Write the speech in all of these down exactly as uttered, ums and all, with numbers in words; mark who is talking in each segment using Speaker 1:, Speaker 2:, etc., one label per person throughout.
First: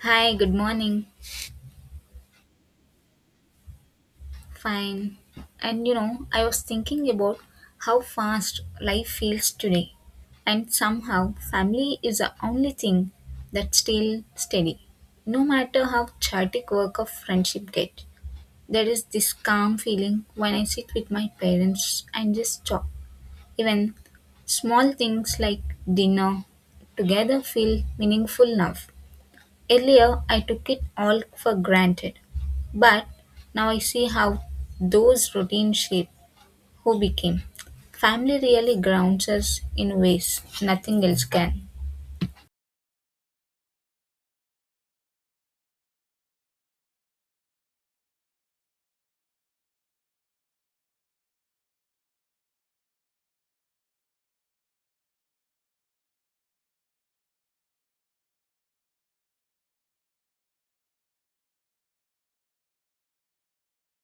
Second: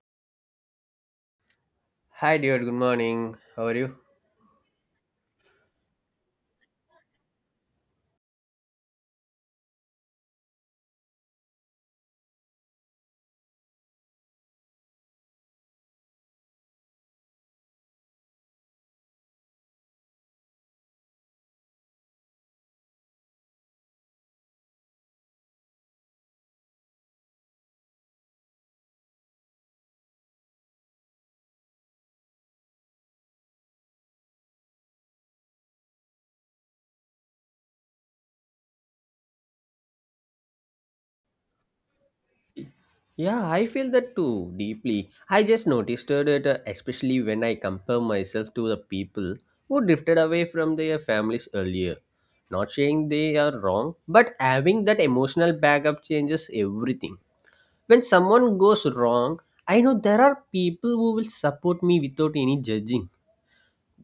Speaker 1: Hi, good morning.
Speaker 2: Hi, dear. Good morning. How are you?
Speaker 1: Fine. And you know, I was thinking about how fast life feels today. And somehow, family is the only thing that's still steady. No matter how chaotic work of friendship get, there is this calm feeling when I sit with my parents and just talk. Even small things like dinner together feel meaningful now. Earlier, I took it all for granted, but now I see how those routines shape who became. Family really grounds us in ways nothing else can.
Speaker 2: Yeah, I feel that too deeply. I just noticed it, uh, especially when I compare myself to the people who drifted away from their families earlier. Not saying they are wrong, but having that emotional backup changes everything. When someone goes wrong, I know there are people who will support me without any judging.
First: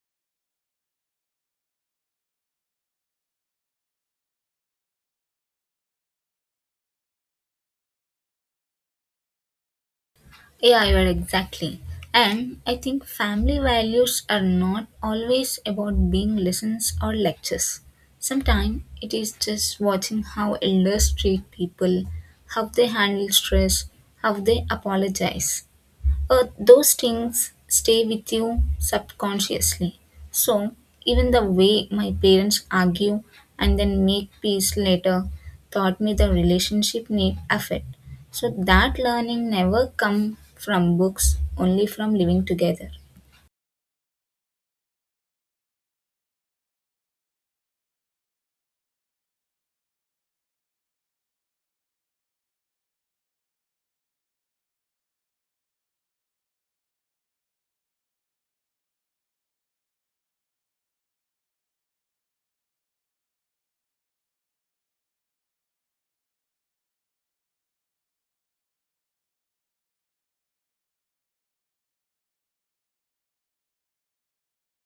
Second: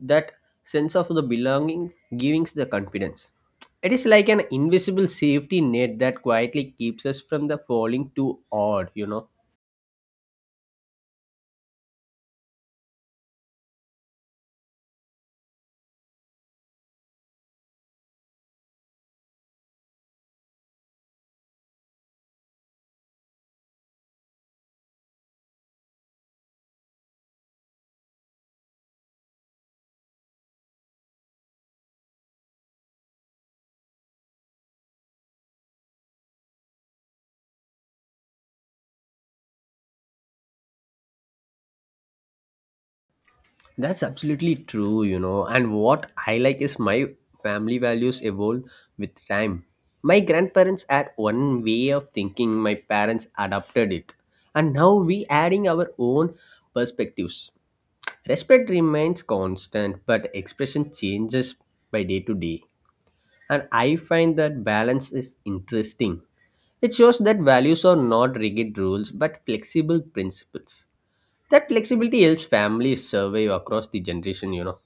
Speaker 2: That sense of the belonging gives the confidence. It is like an invisible safety net that quietly keeps us from the falling too hard you know
Speaker 1: Yeah, you are exactly. And I think family values are not always about being lessons or lectures. Sometimes it is just watching how elders treat people, how they handle stress, how they apologize. Uh, those things stay with you subconsciously. So, even the way my parents argue and then make peace later taught me the relationship need effort. So, that learning never come from books, only from living together.
Speaker 2: That's absolutely true, you know and what I like is my family values evolve with time. My grandparents had one way of thinking, my parents adopted it, and now we adding our own perspectives. Respect remains constant but expression changes by day to day. And I find that balance is interesting. It shows that values are not rigid rules but flexible principles. That flexibility helps families survive across the generation, you know.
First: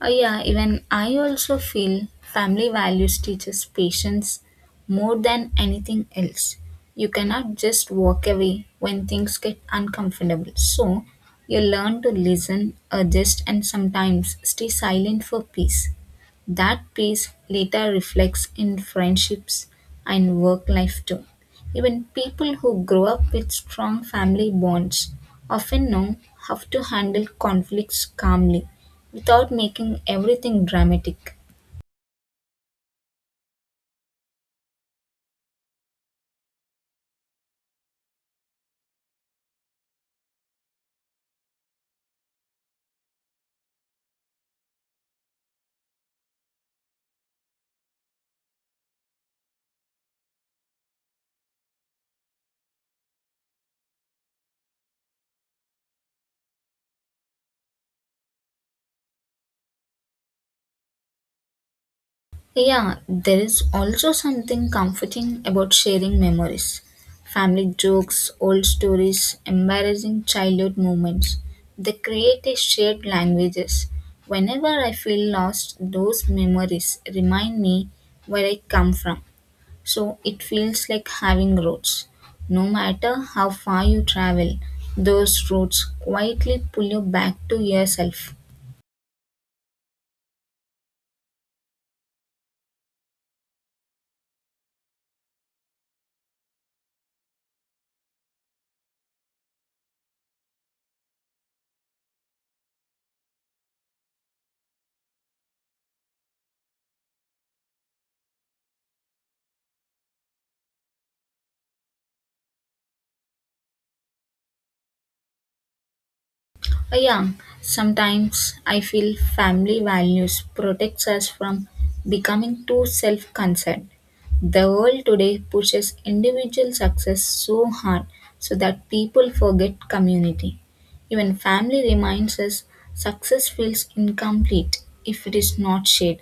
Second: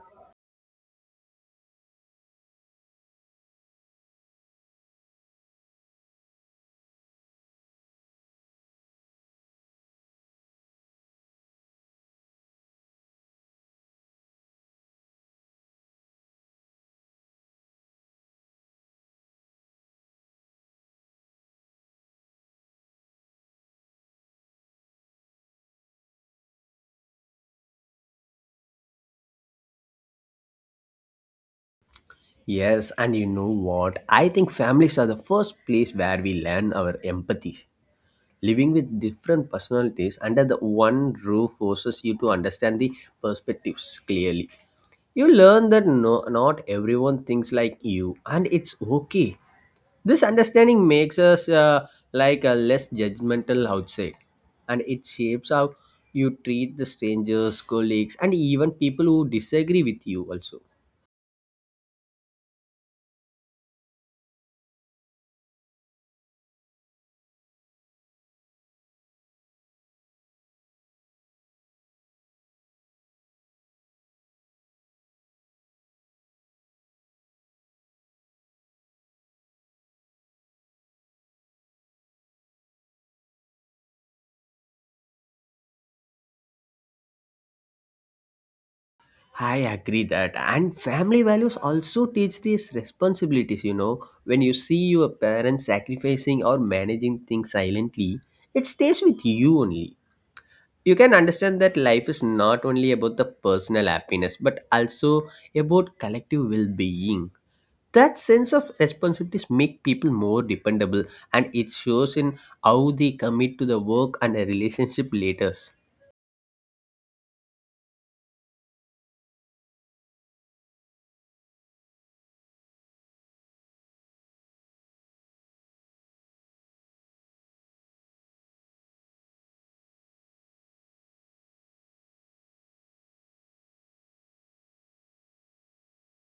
Speaker 1: Uh, yeah, even I also feel family values teaches patience more than anything else. You cannot just walk away when things get uncomfortable. So, you learn to listen, adjust, and sometimes stay silent for peace. That peace later reflects in friendships and work life too. Even people who grow up with strong family bonds often know how to handle conflicts calmly without making everything dramatic.
Speaker 2: Yes, and you know what? I think families are the first place where we learn our empathies. Living with different personalities under the one roof forces you to understand the perspectives clearly. You learn that no, not everyone thinks like you, and it's okay. This understanding makes us uh, like a less judgmental outside, and it shapes how you treat the strangers, colleagues, and even people who disagree with you. Also,
Speaker 1: Yeah, there is also something comforting about sharing memories. Family jokes, old stories, embarrassing childhood moments. They create a shared languages. Whenever I feel lost, those memories remind me where I come from. So it feels like having roots. No matter how far you travel, those roots quietly pull you back to yourself.
Speaker 2: I agree that, and family values also teach these responsibilities. You know, when you see your parents sacrificing or managing things silently, it stays with you only. You can understand that life is not only about the personal happiness but also about collective well being. That sense of responsibilities make people more dependable, and it shows in how they commit to the work and a relationship later.
Speaker 1: Uh, Yeah, sometimes I feel family values protects us from becoming too self-concerned. The world today pushes individual success so hard so that people forget community. Even family reminds us success feels incomplete if it is not shared.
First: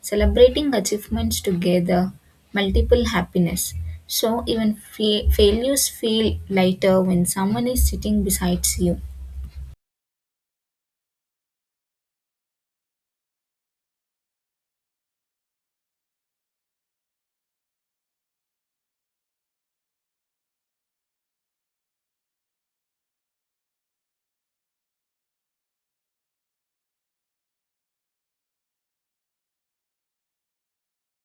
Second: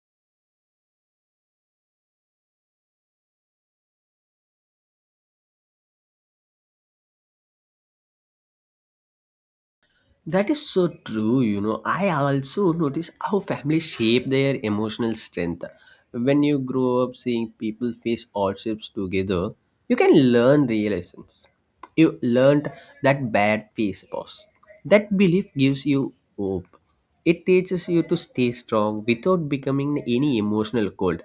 Speaker 1: Celebrating achievements together, multiple happiness. So even fa- failures feel lighter when someone is sitting beside you.
Speaker 2: That is so true, you know. I also notice how families shape their emotional strength. When you grow up seeing people face hardships together, you can learn real lessons. You learned that bad phase was. That belief gives you hope. It teaches you to stay strong without becoming any emotional cold.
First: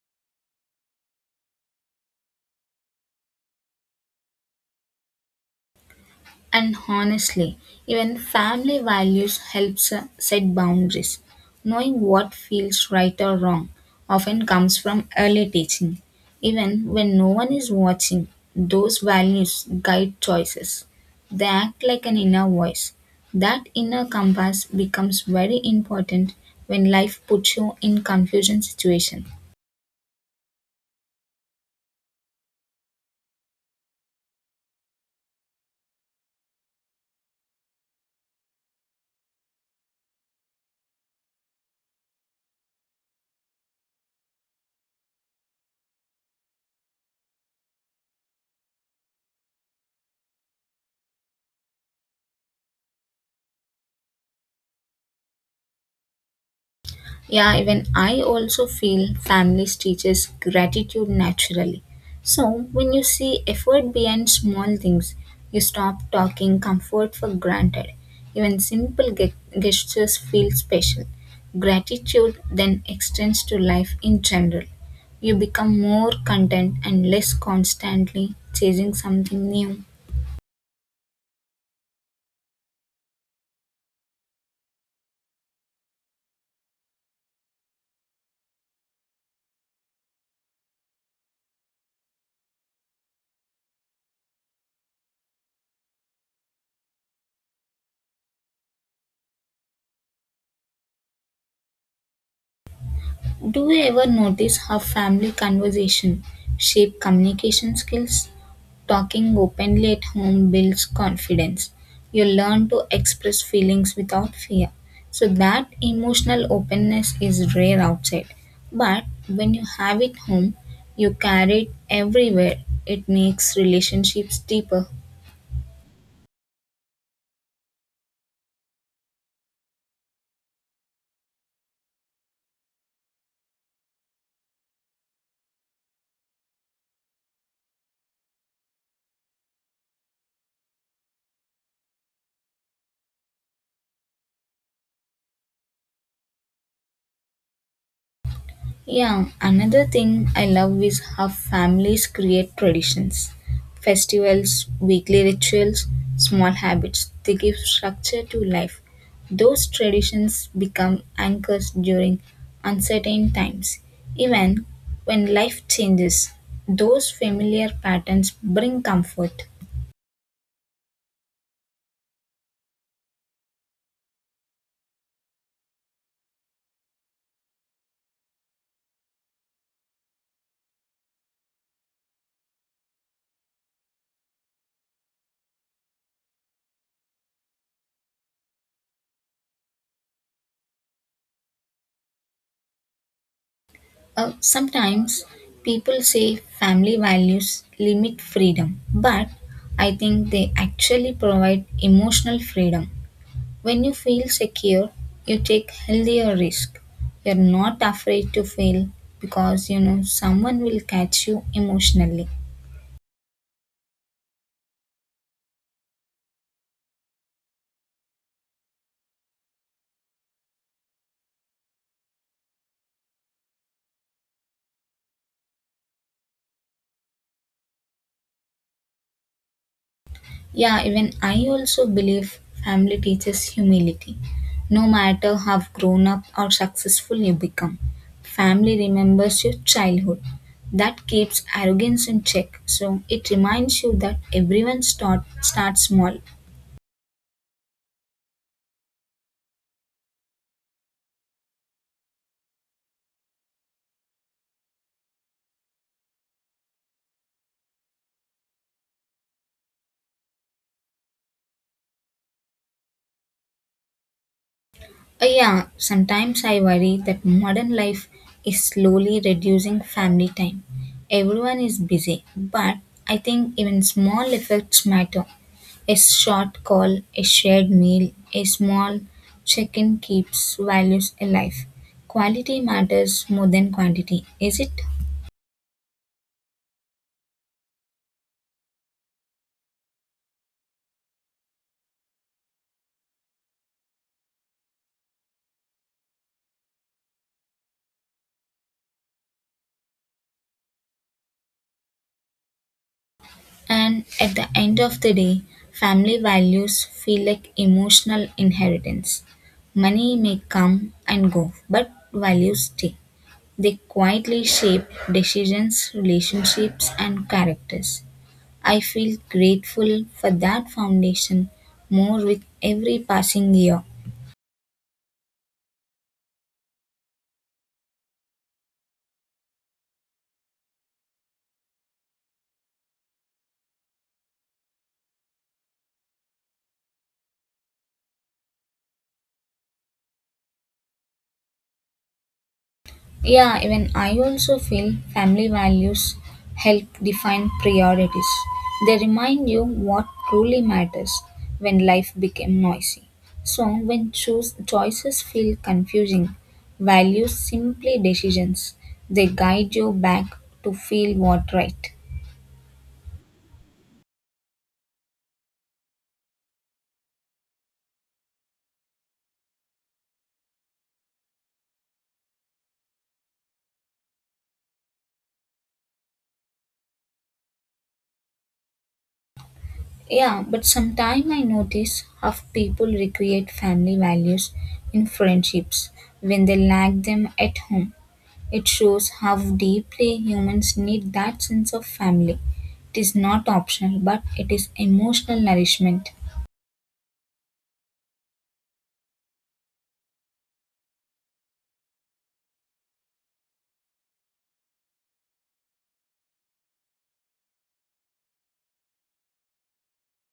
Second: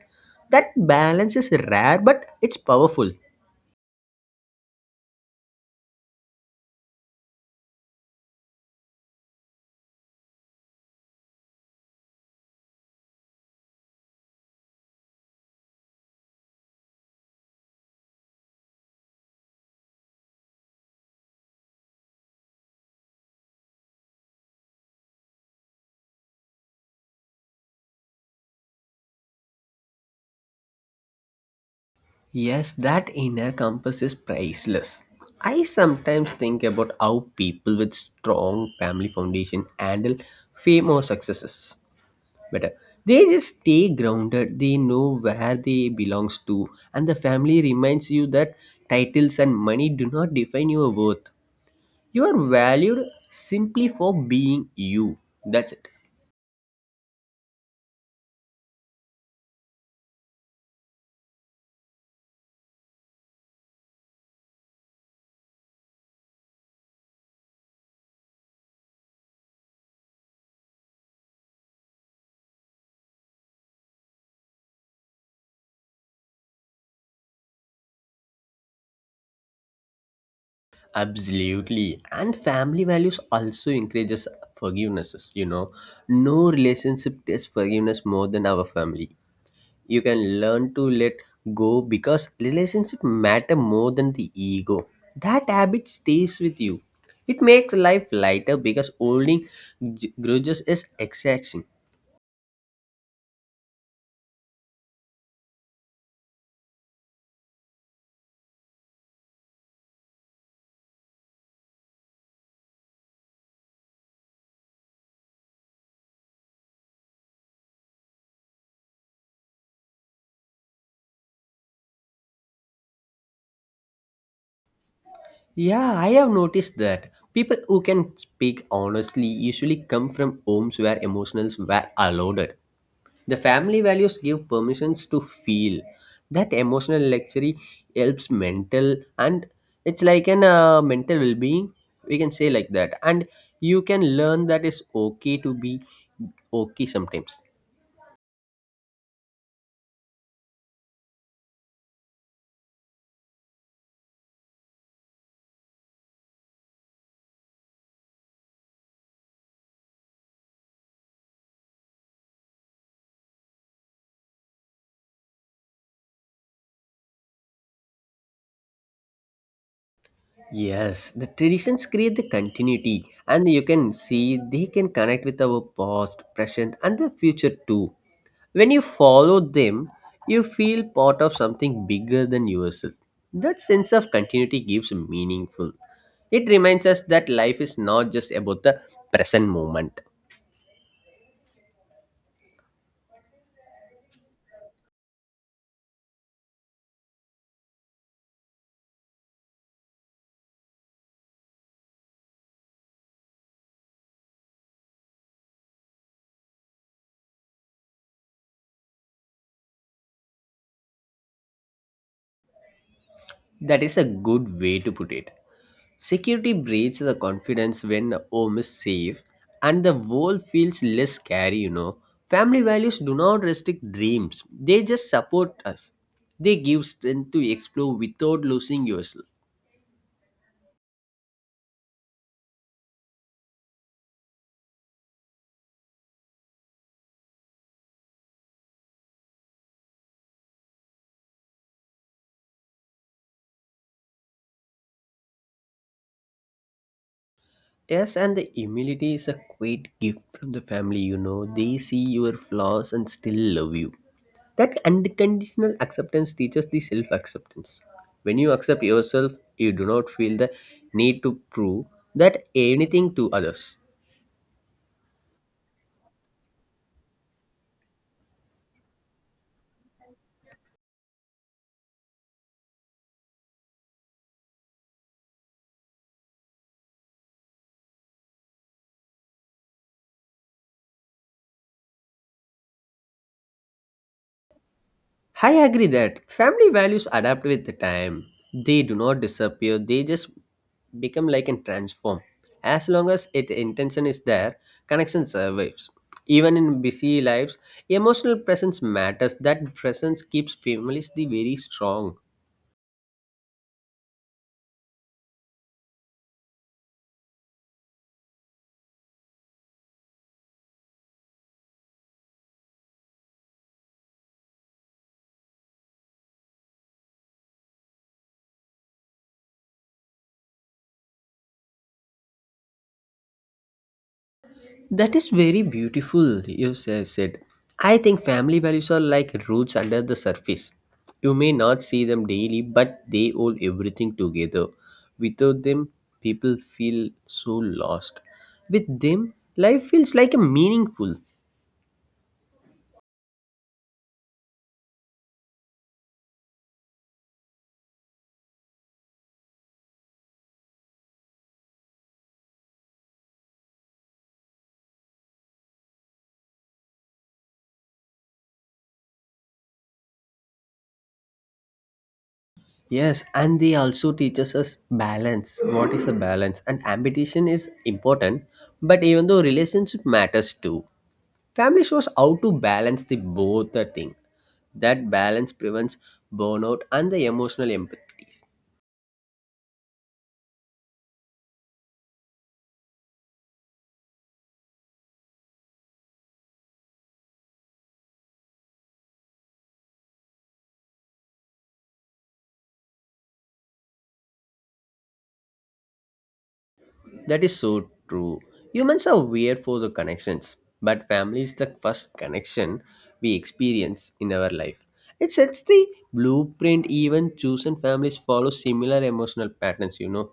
Speaker 2: That balance is rare, but it's powerful.
Speaker 1: And honestly, even family values helps uh, set boundaries. Knowing what feels right or wrong often comes from early teaching. Even when no one is watching, those values guide choices. They act like an inner voice. That inner compass becomes very important when life puts you in confusing situations.
Speaker 2: Yes, that inner compass is priceless. I sometimes think about how people with strong family foundation handle fame or successes better. They just stay grounded, they know where they belongs to, and the family reminds you that titles and money do not define your worth. You are valued simply for being you. That's it.
Speaker 1: Yeah, even I also feel families teaches gratitude naturally. So when you see effort behind small things, you stop talking comfort for granted. Even simple ge- gestures feel special. Gratitude then extends to life in general. You become more content and less constantly chasing something new.
Speaker 2: Absolutely. And family values also encourages forgivenesses, you know. No relationship tests forgiveness more than our family. You can learn to let go because relationship matter more than the ego. That habit stays with you. It makes life lighter because holding g- grudges is exhausting.
Speaker 1: Do you ever notice how family conversation shape communication skills? Talking openly at home builds confidence. You learn to express feelings without fear. So that emotional openness is rare outside. But when you have it home, you carry it everywhere. It makes relationships deeper.
Speaker 2: Yeah, I have noticed that. People who can speak honestly usually come from homes where emotions were allowed. The family values give permissions to feel. That emotional luxury helps mental, and it's like an uh, mental well-being. We can say like that, and you can learn that it's okay to be okay sometimes.
Speaker 1: Yeah, another thing I love is how families create traditions, festivals, weekly rituals, small habits. They give structure to life. Those traditions become anchors during uncertain times. Even when life changes, those familiar patterns bring comfort.
Speaker 2: Yes, the traditions create the continuity, and you can see they can connect with our past, present, and the future too. When you follow them, you feel part of something bigger than yourself. That sense of continuity gives meaningful. It reminds us that life is not just about the present moment.
Speaker 1: Uh, sometimes people say family values limit freedom, but I think they actually provide emotional freedom. When you feel secure, you take healthier risk. You're not afraid to fail because you know someone will catch you emotionally.
Speaker 2: That is a good way to put it. Security breeds the confidence when home is safe and the world feels less scary, you know. Family values do not restrict dreams, they just support us. They give strength to explore without losing yourself.
Speaker 1: Yeah, even I also believe family teaches humility. No matter how grown up or successful you become, family remembers your childhood. That keeps arrogance in check. So it reminds you that everyone start, starts small.
Speaker 2: Yes, and the humility is a great gift from the family, you know. They see your flaws and still love you. That unconditional acceptance teaches the self acceptance. When you accept yourself, you do not feel the need to prove that anything to others.
Speaker 1: Uh, yeah, sometimes I worry that modern life is slowly reducing family time. Everyone is busy, but I think even small efforts matter. A short call, a shared meal, a small check in keeps values alive. Quality matters more than quantity, is it?
Speaker 2: I agree that family values adapt with the time. They do not disappear, they just become like and transform. As long as it intention is there, connection survives. Even in busy lives, emotional presence matters. That presence keeps families the very strong.
Speaker 1: And at the end of the day, family values feel like emotional inheritance. Money may come and go, but values stay. They quietly shape decisions, relationships, and characters. I feel grateful for that foundation more with every passing year.
Speaker 2: That is very beautiful, you sa- said. I think family values are like roots under the surface. You may not see them daily, but they hold everything together. Without them, people feel so lost. With them, life feels like a meaningful.
Speaker 1: Yeah, even I also feel family values help define priorities. They remind you what truly matters when life became noisy. So, when choose, choices feel confusing, values simply decisions. They guide you back to feel what right.
Speaker 2: Yes, and they also teaches us balance. What is the balance? And ambition is important, but even though relationship matters too. Family shows how to balance the both the thing. That balance prevents burnout and the emotional empathies.
Speaker 1: Yeah, but sometimes I notice how people recreate family values in friendships when they lack them at home. It shows how deeply humans need that sense of family. It is not optional, but it is emotional nourishment.
Speaker 2: That is so true. Humans are weird for the connections, but family is the first connection we experience in our life. It sets the blueprint, even chosen families follow similar emotional patterns, you know.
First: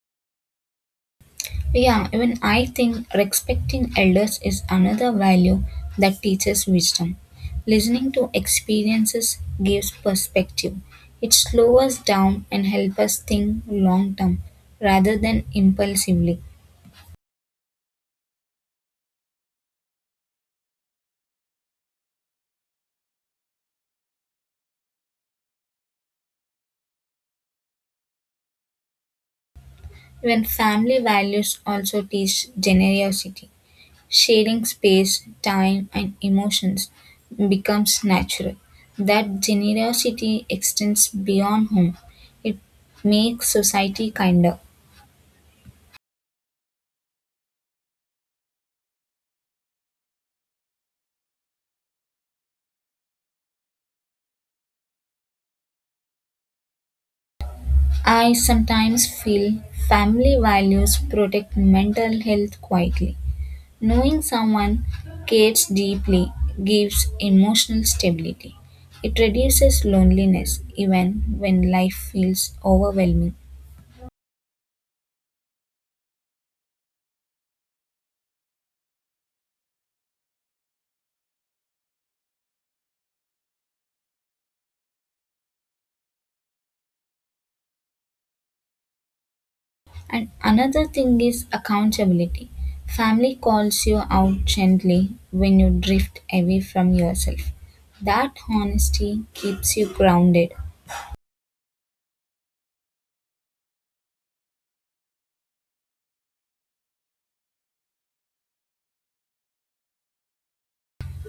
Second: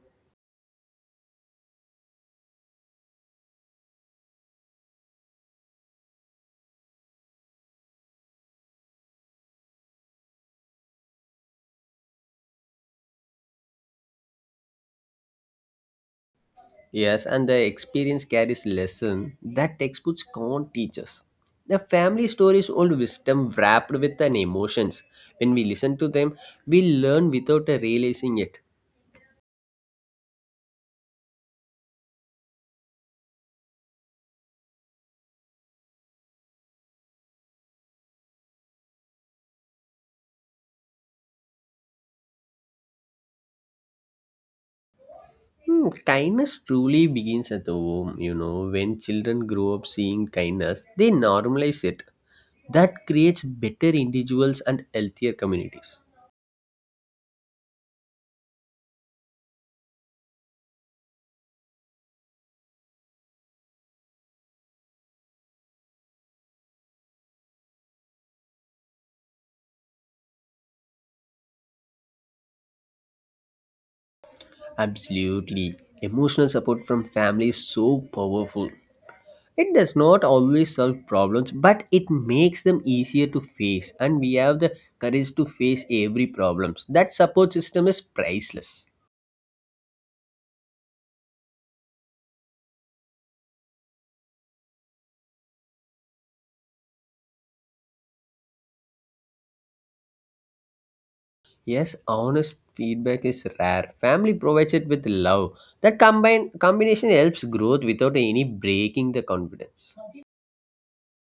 Speaker 1: Yeah, even I think respecting elders is another value that teaches wisdom. Listening to experiences gives perspective. It slows us down and helps us think long term rather than impulsively.
Speaker 2: Yes, and the experience carries lesson that textbooks can't teach us. The family story is old wisdom wrapped with an emotions. When we listen to them, we learn without uh, realizing it.
Speaker 1: Even family values also teach generosity. Sharing space, time, and emotions becomes natural. That generosity extends beyond home. It makes society kinder.
Speaker 2: Hmm, kindness truly begins at home, you know. When children grow up seeing kindness, they normalize it. That creates better individuals and healthier communities.
Speaker 1: I sometimes feel family values protect mental health quietly. Knowing someone cares deeply gives emotional stability. It reduces loneliness even when life feels overwhelming.
Speaker 2: Absolutely. Emotional support from family is so powerful. It does not always solve problems, but it makes them easier to face, and we have the courage to face every problems. That support system is priceless.
Speaker 1: And another thing is accountability. Family calls you out gently when you drift away from yourself. That honesty keeps you grounded.
Speaker 2: Yes, honest feedback is rare. Family provides it with love. That combine combination helps growth without any breaking the confidence.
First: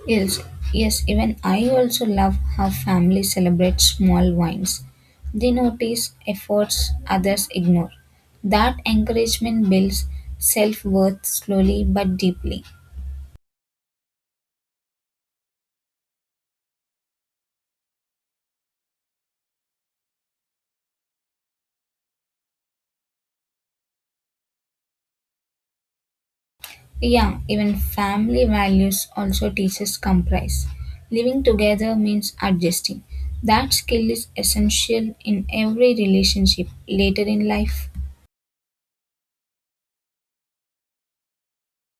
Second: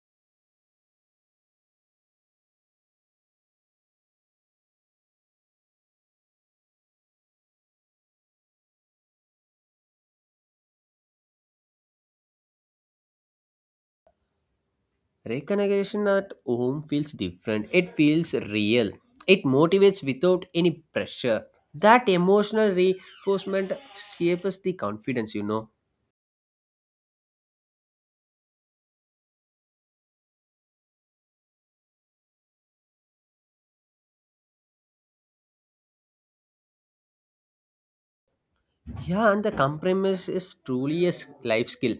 Speaker 1: Yes, yes, even I also love how families celebrate small wins. They notice efforts others ignore. That encouragement builds self worth slowly but deeply.
Speaker 2: Recognition at home feels different. It feels real. It motivates without any pressure. That emotional reinforcement shapes the confidence, you know.
Speaker 1: Yeah, even family values also teaches compromise. Living together means adjusting. That skill is essential in every relationship later in life.
Speaker 2: Yeah, and the compromise is truly a s- life skill.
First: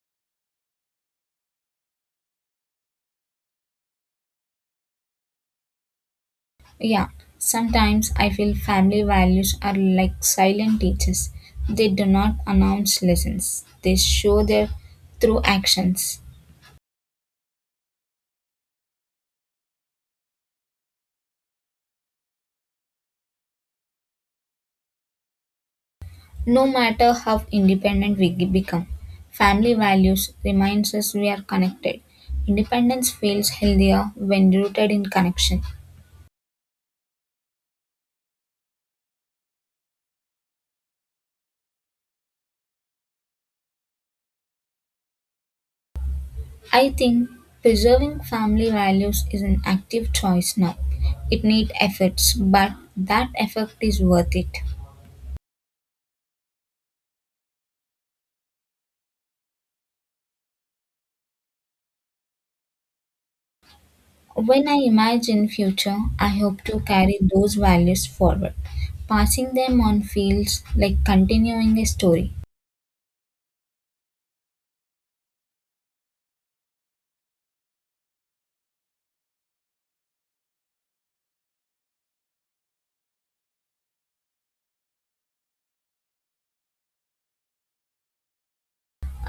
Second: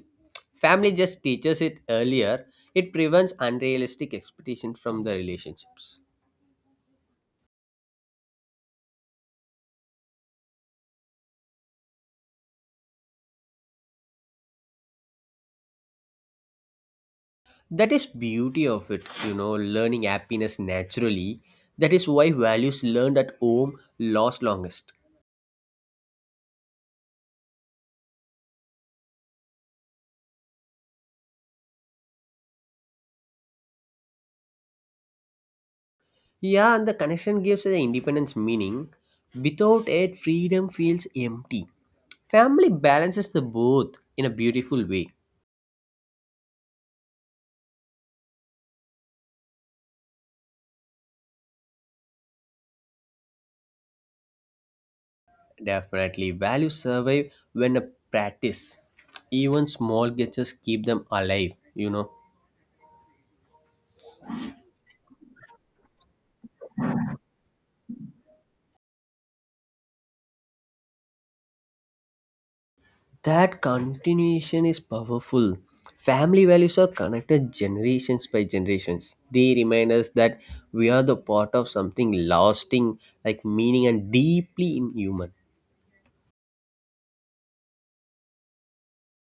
Speaker 2: Family just teaches it earlier. It prevents unrealistic expectations from the relationships.
Speaker 1: Yeah, sometimes I feel family values are like silent teachers. They do not announce lessons, they show their through actions.
Speaker 2: That is beauty of it, you know, learning happiness naturally. That is why values learned at home last longest.
Speaker 1: No matter how independent we ge- become, family values reminds us we are connected. Independence feels healthier when rooted in connection.
Speaker 2: Yeah, and the connection gives the independence meaning. Without it freedom feels empty. Family balances the both in a beautiful way.
Speaker 1: I think preserving family values is an active choice now. It needs efforts, but that effort is worth it.
Speaker 2: Definitely values survive when a practice, even small gestures keep them alive, you know
Speaker 1: When I imagine future, I hope to carry those values forward, passing them on feels like continuing a story.
Speaker 2: That continuation is powerful. Family values are connected generations by generations. They remind us that we are the part of something lasting, like meaning and deeply inhuman.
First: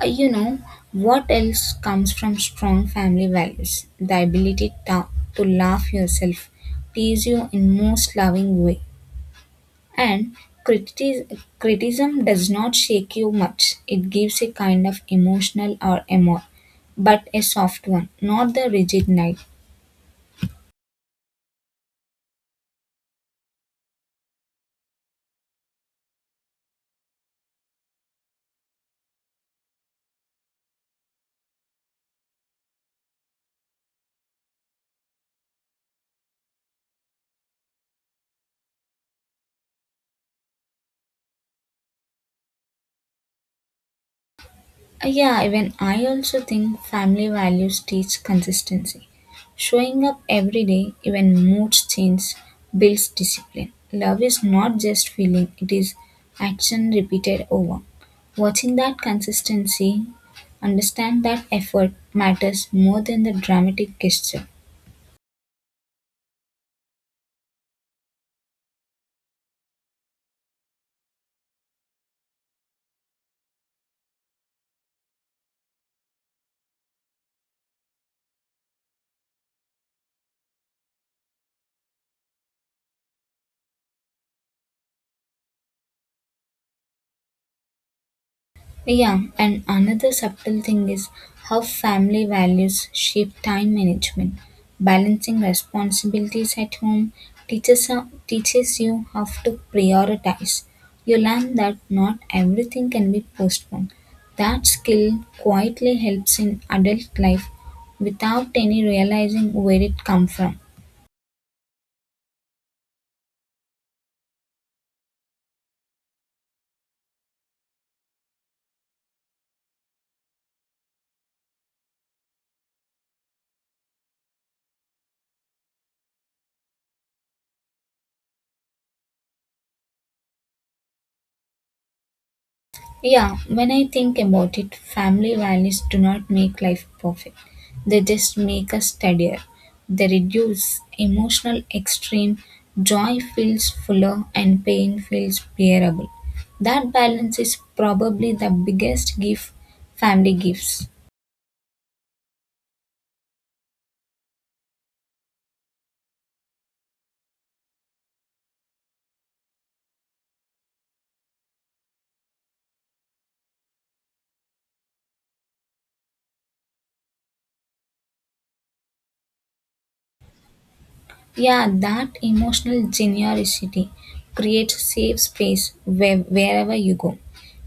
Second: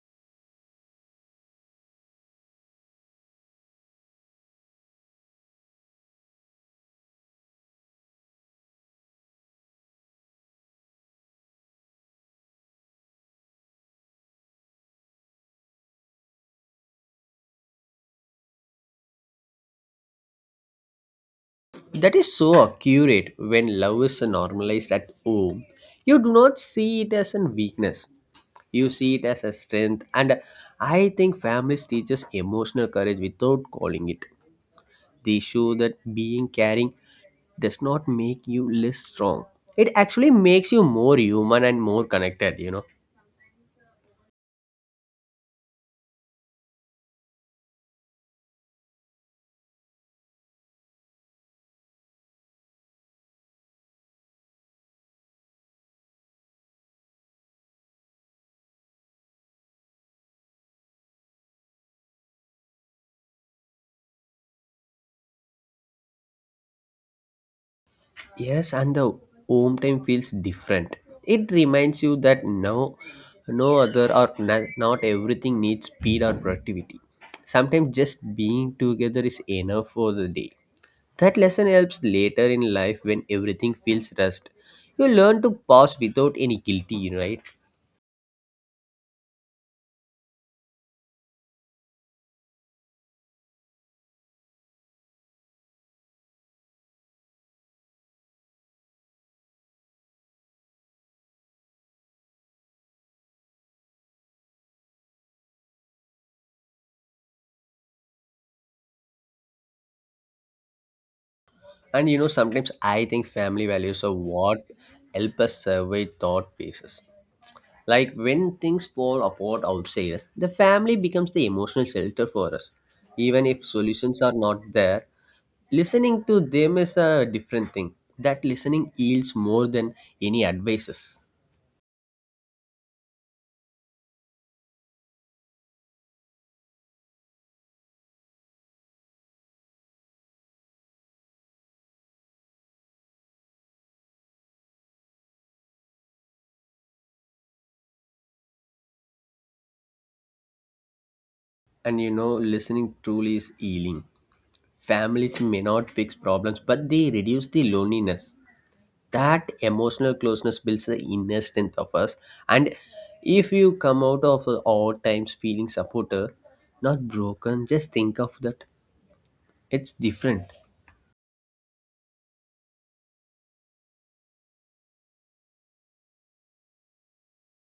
Speaker 1: Uh, you know, what else comes from strong family values? The ability to, to laugh yourself, tease you in most loving way, and criti- criticism does not shake you much. It gives a kind of emotional or amor, but a soft one, not the rigid knife.
Speaker 2: That is so accurate when love is normalized at home. You do not see it as a weakness, you see it as a strength. And I think families teach us emotional courage without calling it. They show that being caring does not make you less strong. It actually makes you more human and more connected, you know.
Speaker 1: Uh, yeah, even I also think family values teach consistency. Showing up every day, even moods change, builds discipline. Love is not just feeling, it is action repeated over. Watching that consistency, understand that effort matters more than the dramatic gesture.
Speaker 2: Yes, and the home time feels different. It reminds you that no, no other or no- not everything needs speed or productivity. Sometimes just being together is enough for the day. That lesson helps later in life when everything feels rushed. You learn to pause without any guilty, right?
Speaker 1: Yeah, and another subtle thing is how family values shape time management. Balancing responsibilities at home teaches, uh, teaches you how to prioritize. You learn that not everything can be postponed. That skill quietly helps in adult life without any realizing where it comes from.
Speaker 2: And you know, sometimes I think family values are what help us survive thought pieces. Like when things fall apart outside us, the family becomes the emotional shelter for us. Even if solutions are not there, listening to them is a different thing. That listening yields more than any advices.
Speaker 1: Yeah, when I think about it, family values do not make life perfect. They just make us steadier. They reduce emotional extreme. Joy feels fuller and pain feels bearable. That balance is probably the biggest gift family gives.
Speaker 2: And you know, listening truly is healing. Families may not fix problems, but they reduce the loneliness. That emotional closeness builds the inner strength of us, and if you come out of all times feeling supported, not broken, just think of that. It's different.
Speaker 1: Yeah, that emotional generosity creates safe space where, wherever you go.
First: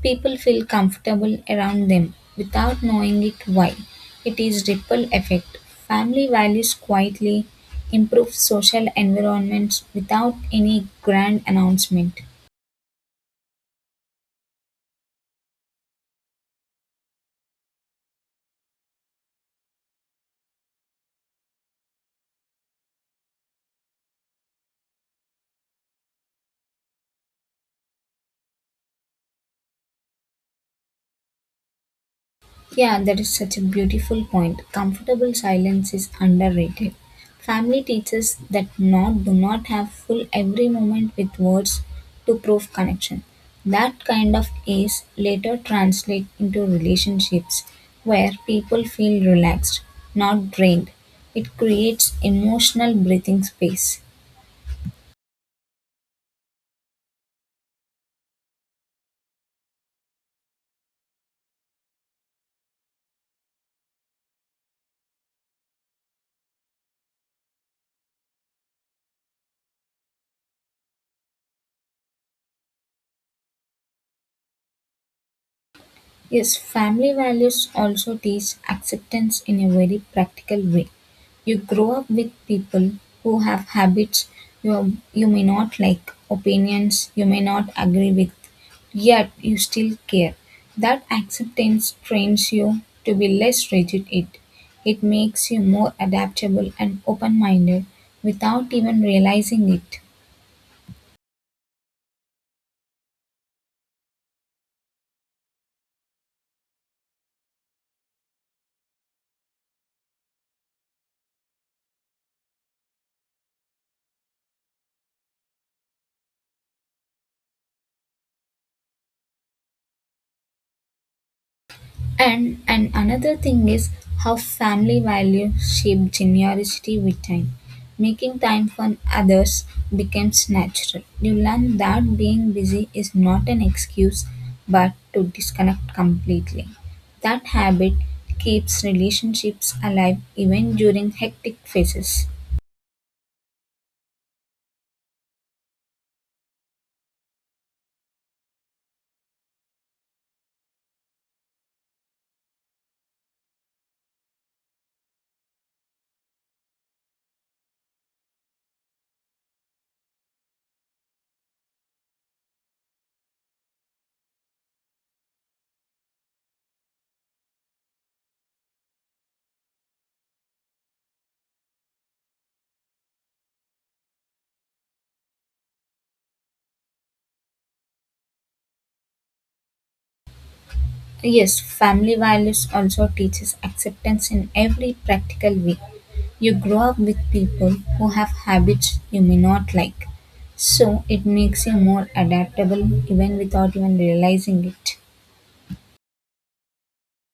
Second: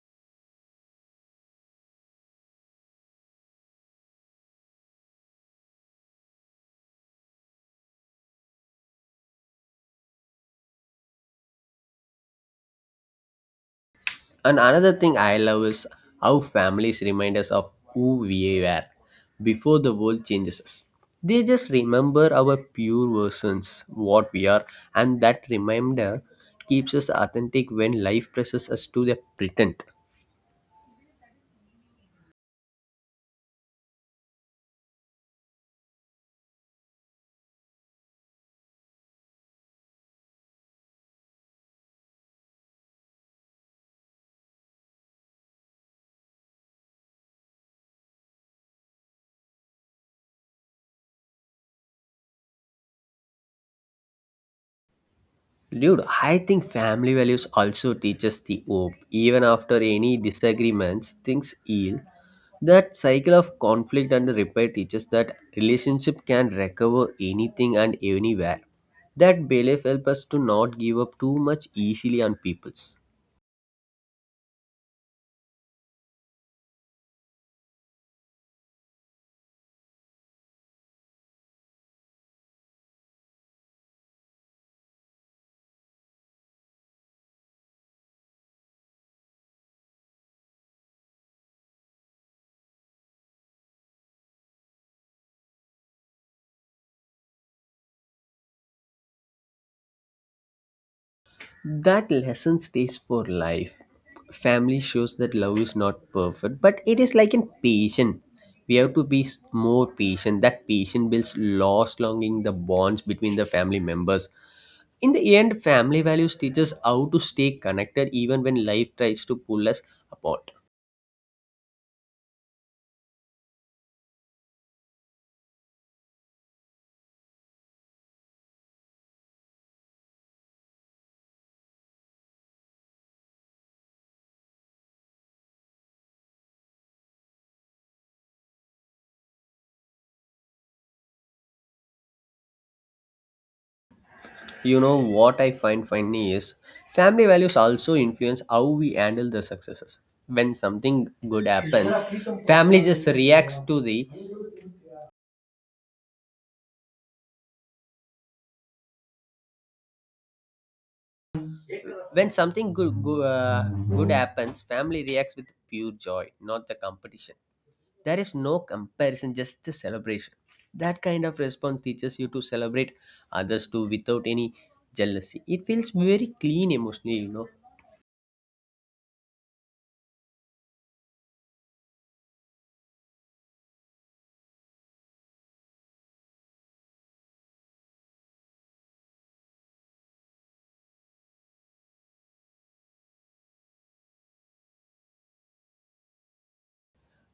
Speaker 1: People feel comfortable around them without knowing it why. It is ripple effect. Family values quietly improve social environments without any grand announcement.
Speaker 2: And another thing I love is how families remind us of who we were before the world changes us. They just remember our pure versions what we are, and that reminder keeps us authentic when life presses us to the pretend.
Speaker 1: Yeah, that is such a beautiful point. Comfortable silence is underrated. Family teaches that not do not have full every moment with words to prove connection. That kind of ease later translate into relationships where people feel relaxed, not drained. It creates emotional breathing space.
Speaker 2: Dude, I think family values also teach us the hope. Even after any disagreements, things heal. That cycle of conflict and repair teaches that relationship can recover anything and anywhere. That belief helps us to not give up too much easily on peoples.
Speaker 1: Yes, family values also teach acceptance in a very practical way. You grow up with people who have habits you, you may not like, opinions you may not agree with, yet you still care. That acceptance trains you to be less rigid. It, it makes you more adaptable and open minded without even realizing it.
Speaker 2: That lesson stays for life. Family shows that love is not perfect, but it is like in patient. We have to be s- more patient. That patient builds lost longing, the bonds between the family members. In the end, family values teach us how to stay connected even when life tries to pull us apart.
Speaker 1: And and another thing is how family values shape generosity with time. Making time for others becomes natural. You learn that being busy is not an excuse but to disconnect completely. That habit keeps relationships alive even during hectic phases.
Speaker 2: You know what I find funny is family values also influence how we handle the successes. When something good happens, family just reacts to the When something good good, uh, good happens, family reacts with pure joy, not the competition. There is no comparison, just a celebration. That kind of response teaches you to celebrate others too without any jealousy. It feels very clean emotionally, you know.
Speaker 1: Yes, family values also teaches acceptance in every practical way. You grow up with people who have habits you may not like. So it makes you more adaptable even without even realizing it.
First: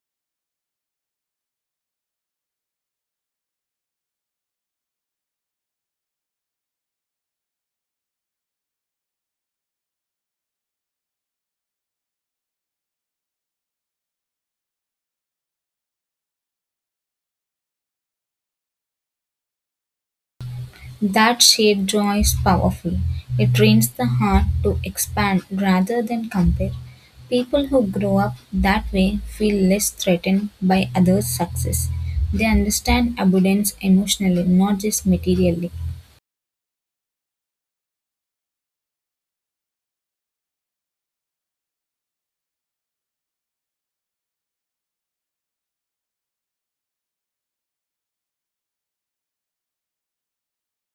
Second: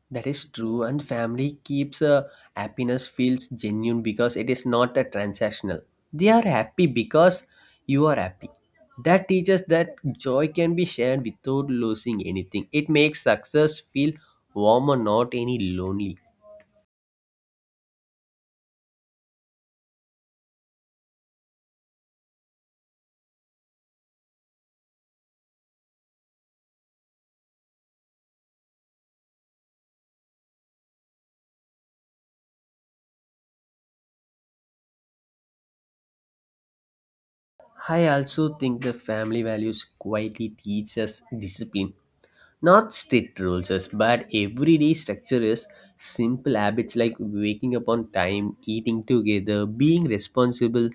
Speaker 2: That is true, and family keeps a happiness feels genuine because it is not a transactional. They are happy because you are happy. That teaches that joy can be shared without losing anything. It makes success feel warmer, not any lonely.
Speaker 1: That shared joy is powerful. It trains the heart to expand rather than compare. People who grow up that way feel less threatened by others' success. They understand abundance emotionally, not just materially.
Speaker 2: I also think the family values quietly teach us discipline. Not strict rules, yes, but everyday structure is simple habits like waking up on time, eating together, being responsible.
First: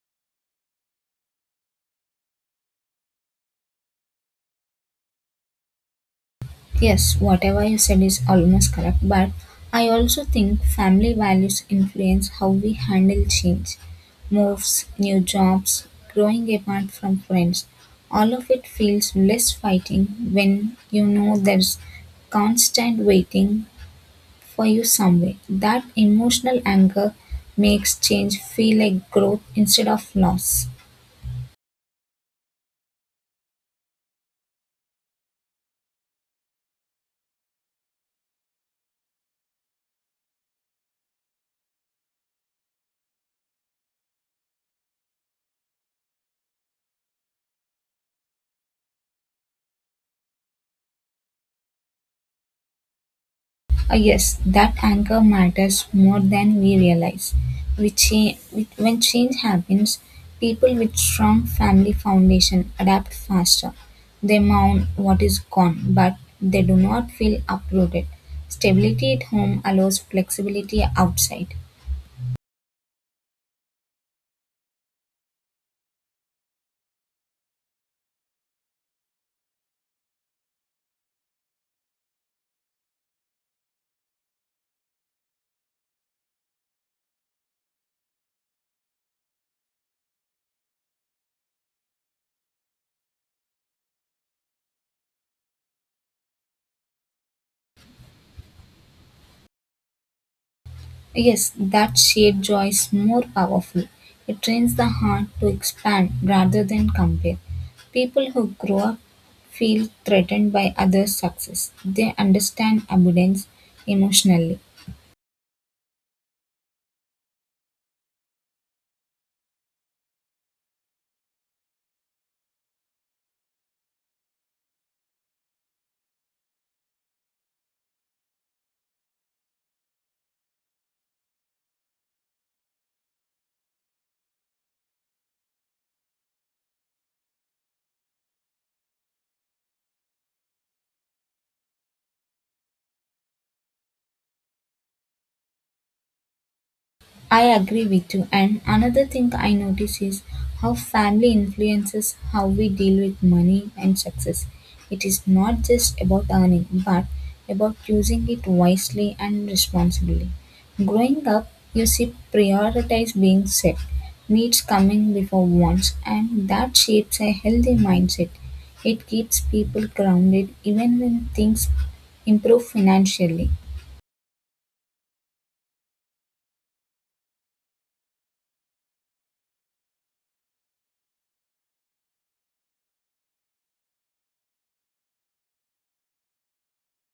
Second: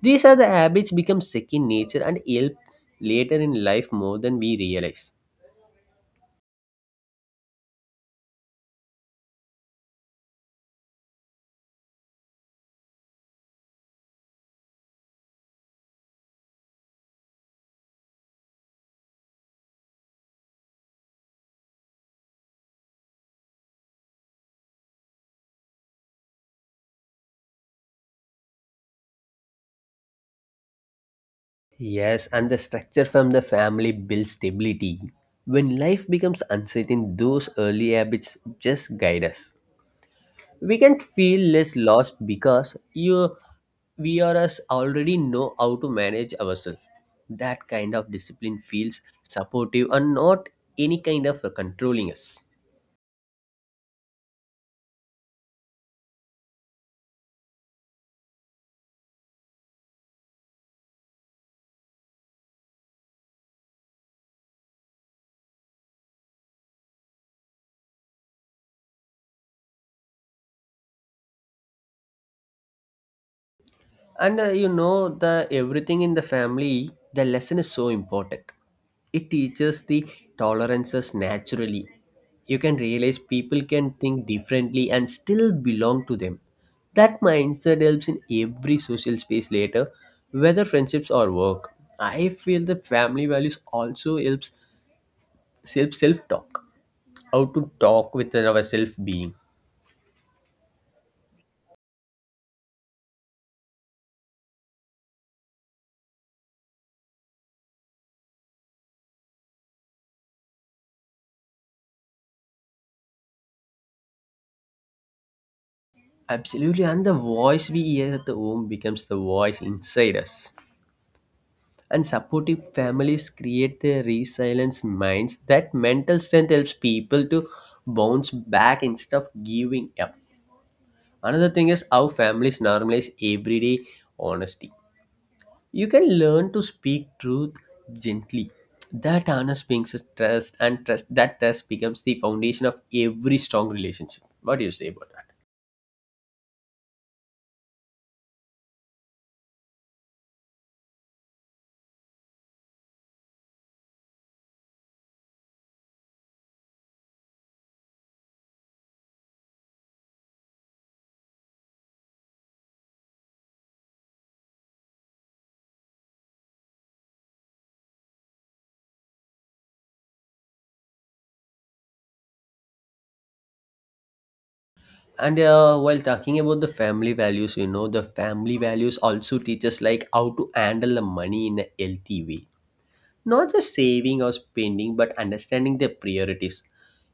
Speaker 2: These are the habits become second nature and help later in life more than we realize.
Speaker 1: Yes, whatever you said is almost correct, but I also think family values influence how we handle change, moves, new jobs, growing apart from friends. All of it feels less fighting when you know there's constant waiting for you somewhere. That emotional anger makes change feel like growth instead of loss.
Speaker 2: Yes, and the structure from the family builds stability. When life becomes uncertain, those early habits just guide us. We can feel less lost because you we are us already know how to manage ourselves. That kind of discipline feels supportive and not any kind of controlling us.
Speaker 1: Ah, yes, that anchor matters more than we realize. We cha- we- when change happens, people with strong family foundation adapt faster. They mourn what is gone, but they do not feel uprooted. Stability at home allows flexibility outside.
Speaker 2: And uh, you know, the everything in the family, the lesson is so important. It teaches the tolerances naturally. You can realize people can think differently and still belong to them. That mindset helps in every social space later, whether friendships or work. I feel the family values also helps self self talk. How to talk with our self being.
Speaker 1: Yes, that shared joy is more powerful. It trains the heart to expand rather than compare. People who grow up feel threatened by others' success. They understand abundance emotionally.
Speaker 2: Absolutely, and the voice we hear at the home becomes the voice inside us. And supportive families create the resilience minds. That mental strength helps people to bounce back instead of giving up. Another thing is how families normalize everyday honesty. You can learn to speak truth gently. That honest brings us trust, and trust that trust becomes the foundation of every strong relationship. What do you say about that?
Speaker 1: I agree with you. And another thing I notice is how family influences how we deal with money and success. It is not just about earning, but about using it wisely and responsibly. Growing up, you see, prioritize being set, needs coming before wants, and that shapes a healthy mindset. It keeps people grounded even when things improve financially.
Speaker 2: And uh, while talking about the family values you know the family values also teach us like how to handle the money in a healthy way, not just saving or spending but understanding their priorities.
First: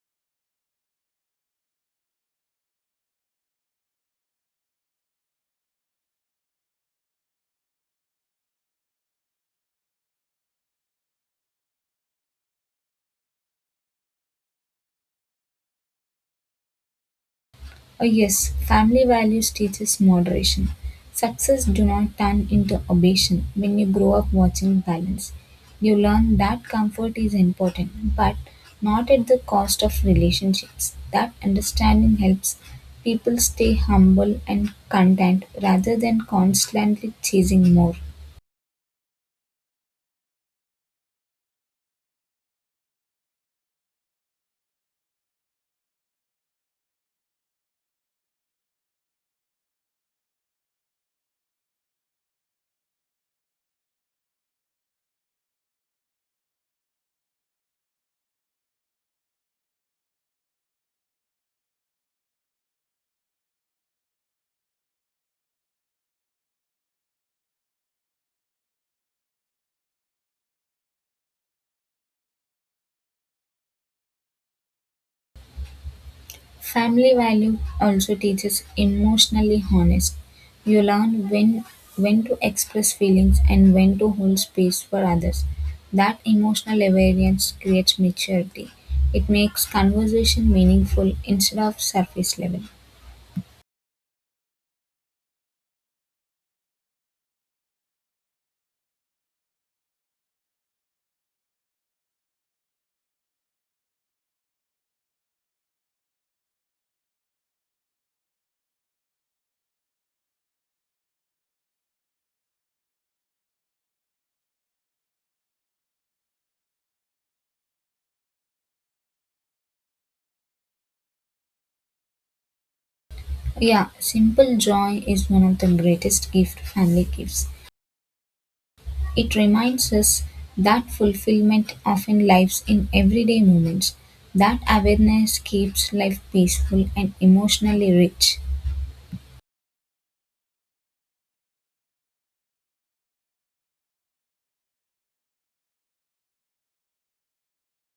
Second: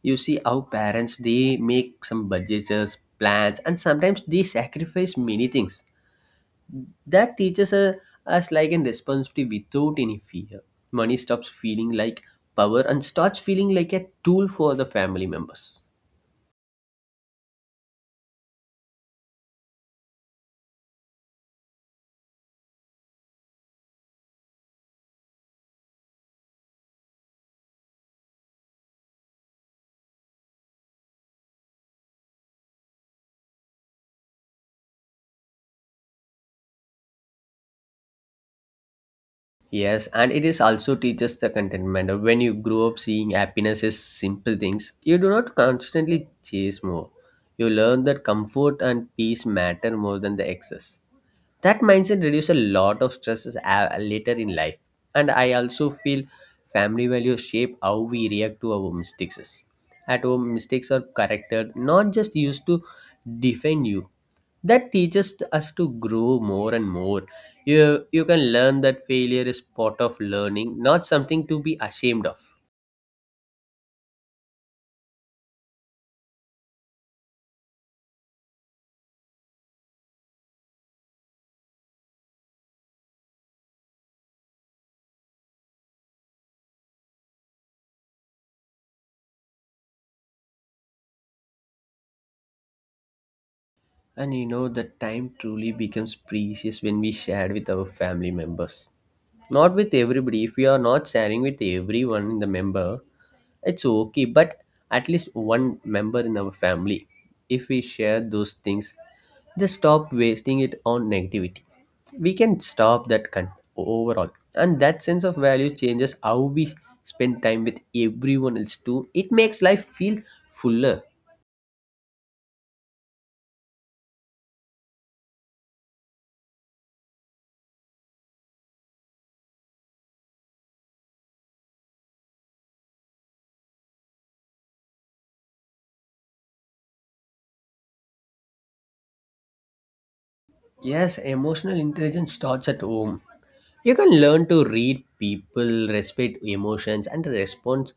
Speaker 2: You see how parents they make some budgets, uh, plans, and sometimes they sacrifice many things. That teaches uh, us like in responsibility without any fear. Money stops feeling like power and starts feeling like a tool for the family members.
Speaker 1: Oh, yes, family values teaches moderation. Success do not turn into obsession. When you grow up watching balance, you learn that comfort is important, but not at the cost of relationships. That understanding helps people stay humble and content rather than constantly chasing more.
Speaker 2: Yes, and it is also teaches the contentment. When you grow up seeing happiness as simple things, you do not constantly chase more. You learn that comfort and peace matter more than the excess. That mindset reduces a lot of stresses a- later in life. And I also feel family values shape how we react to our mistakes. At home mistakes are corrected, not just used to defend you. That teaches us to grow more and more. you you can learn that failure is part of learning, not something to be ashamed of.
Speaker 1: Family value also teaches emotionally honest. You learn when when to express feelings and when to hold space for others. That emotional awareness creates maturity. It makes conversation meaningful instead of surface level.
Speaker 2: And you know the time truly becomes precious when we share with our family members, not with everybody. If we are not sharing with everyone in the member, it's okay, but at least one member in our family, if we share those things, just stop wasting it on negativity. We can stop that con- overall. And that sense of value changes how we spend time with everyone else too. It makes life feel fuller.
Speaker 1: Yeah, simple joy is one of the greatest gift family gives. It reminds us that fulfillment often lies in everyday moments. That awareness keeps life peaceful and emotionally rich.
Speaker 2: Yes, emotional intelligence starts at home. You can learn to read people, respect emotions, and respond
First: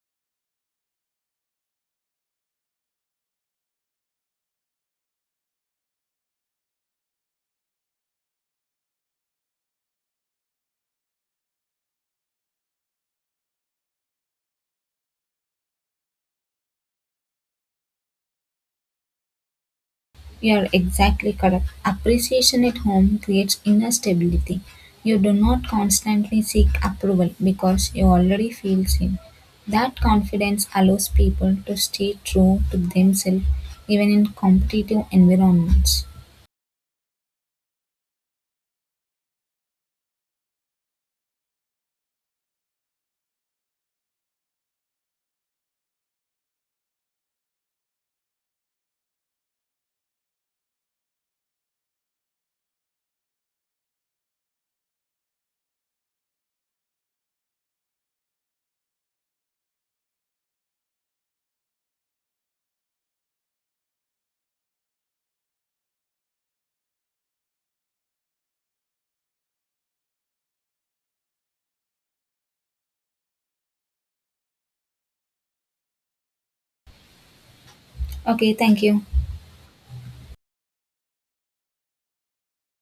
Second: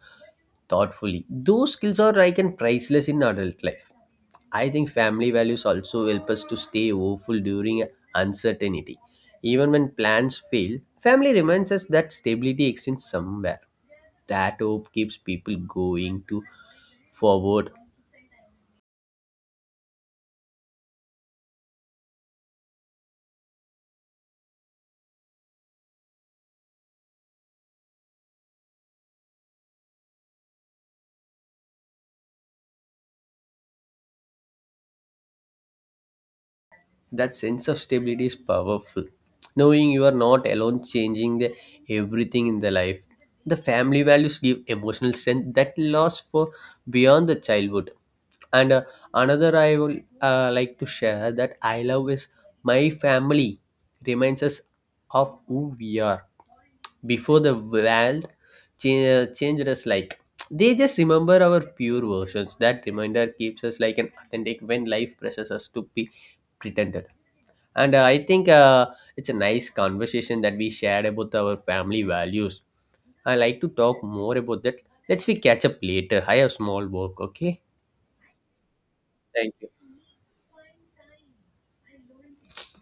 Speaker 2: thoughtfully. Those skills are like and priceless in adult life. I think family values also help us to stay hopeful during uncertainty. Even when plans fail, family reminds us that stability exists somewhere. That hope keeps people going to forward.
Speaker 1: You're exactly correct. Appreciation at home creates inner stability. You do not constantly seek approval because you already feel seen. That confidence allows people to stay true to themselves even in competitive environments.
Speaker 2: That sense of stability is powerful. Knowing you are not alone changing the everything in the life. The family values give emotional strength that lasts for beyond the childhood. And uh, Another I will uh, like to share that I love is my family reminds us of who we are before the world change, changed us like. They just remember our pure versions. That reminder keeps us like an authentic when life presses us to be pretended. And uh, I think uh, it's a nice conversation that we shared about our family values. I like to talk more about that. Let's we catch up later. I have small work. Okay.
Speaker 1: Okay, thank you.
Speaker 2: Thank you.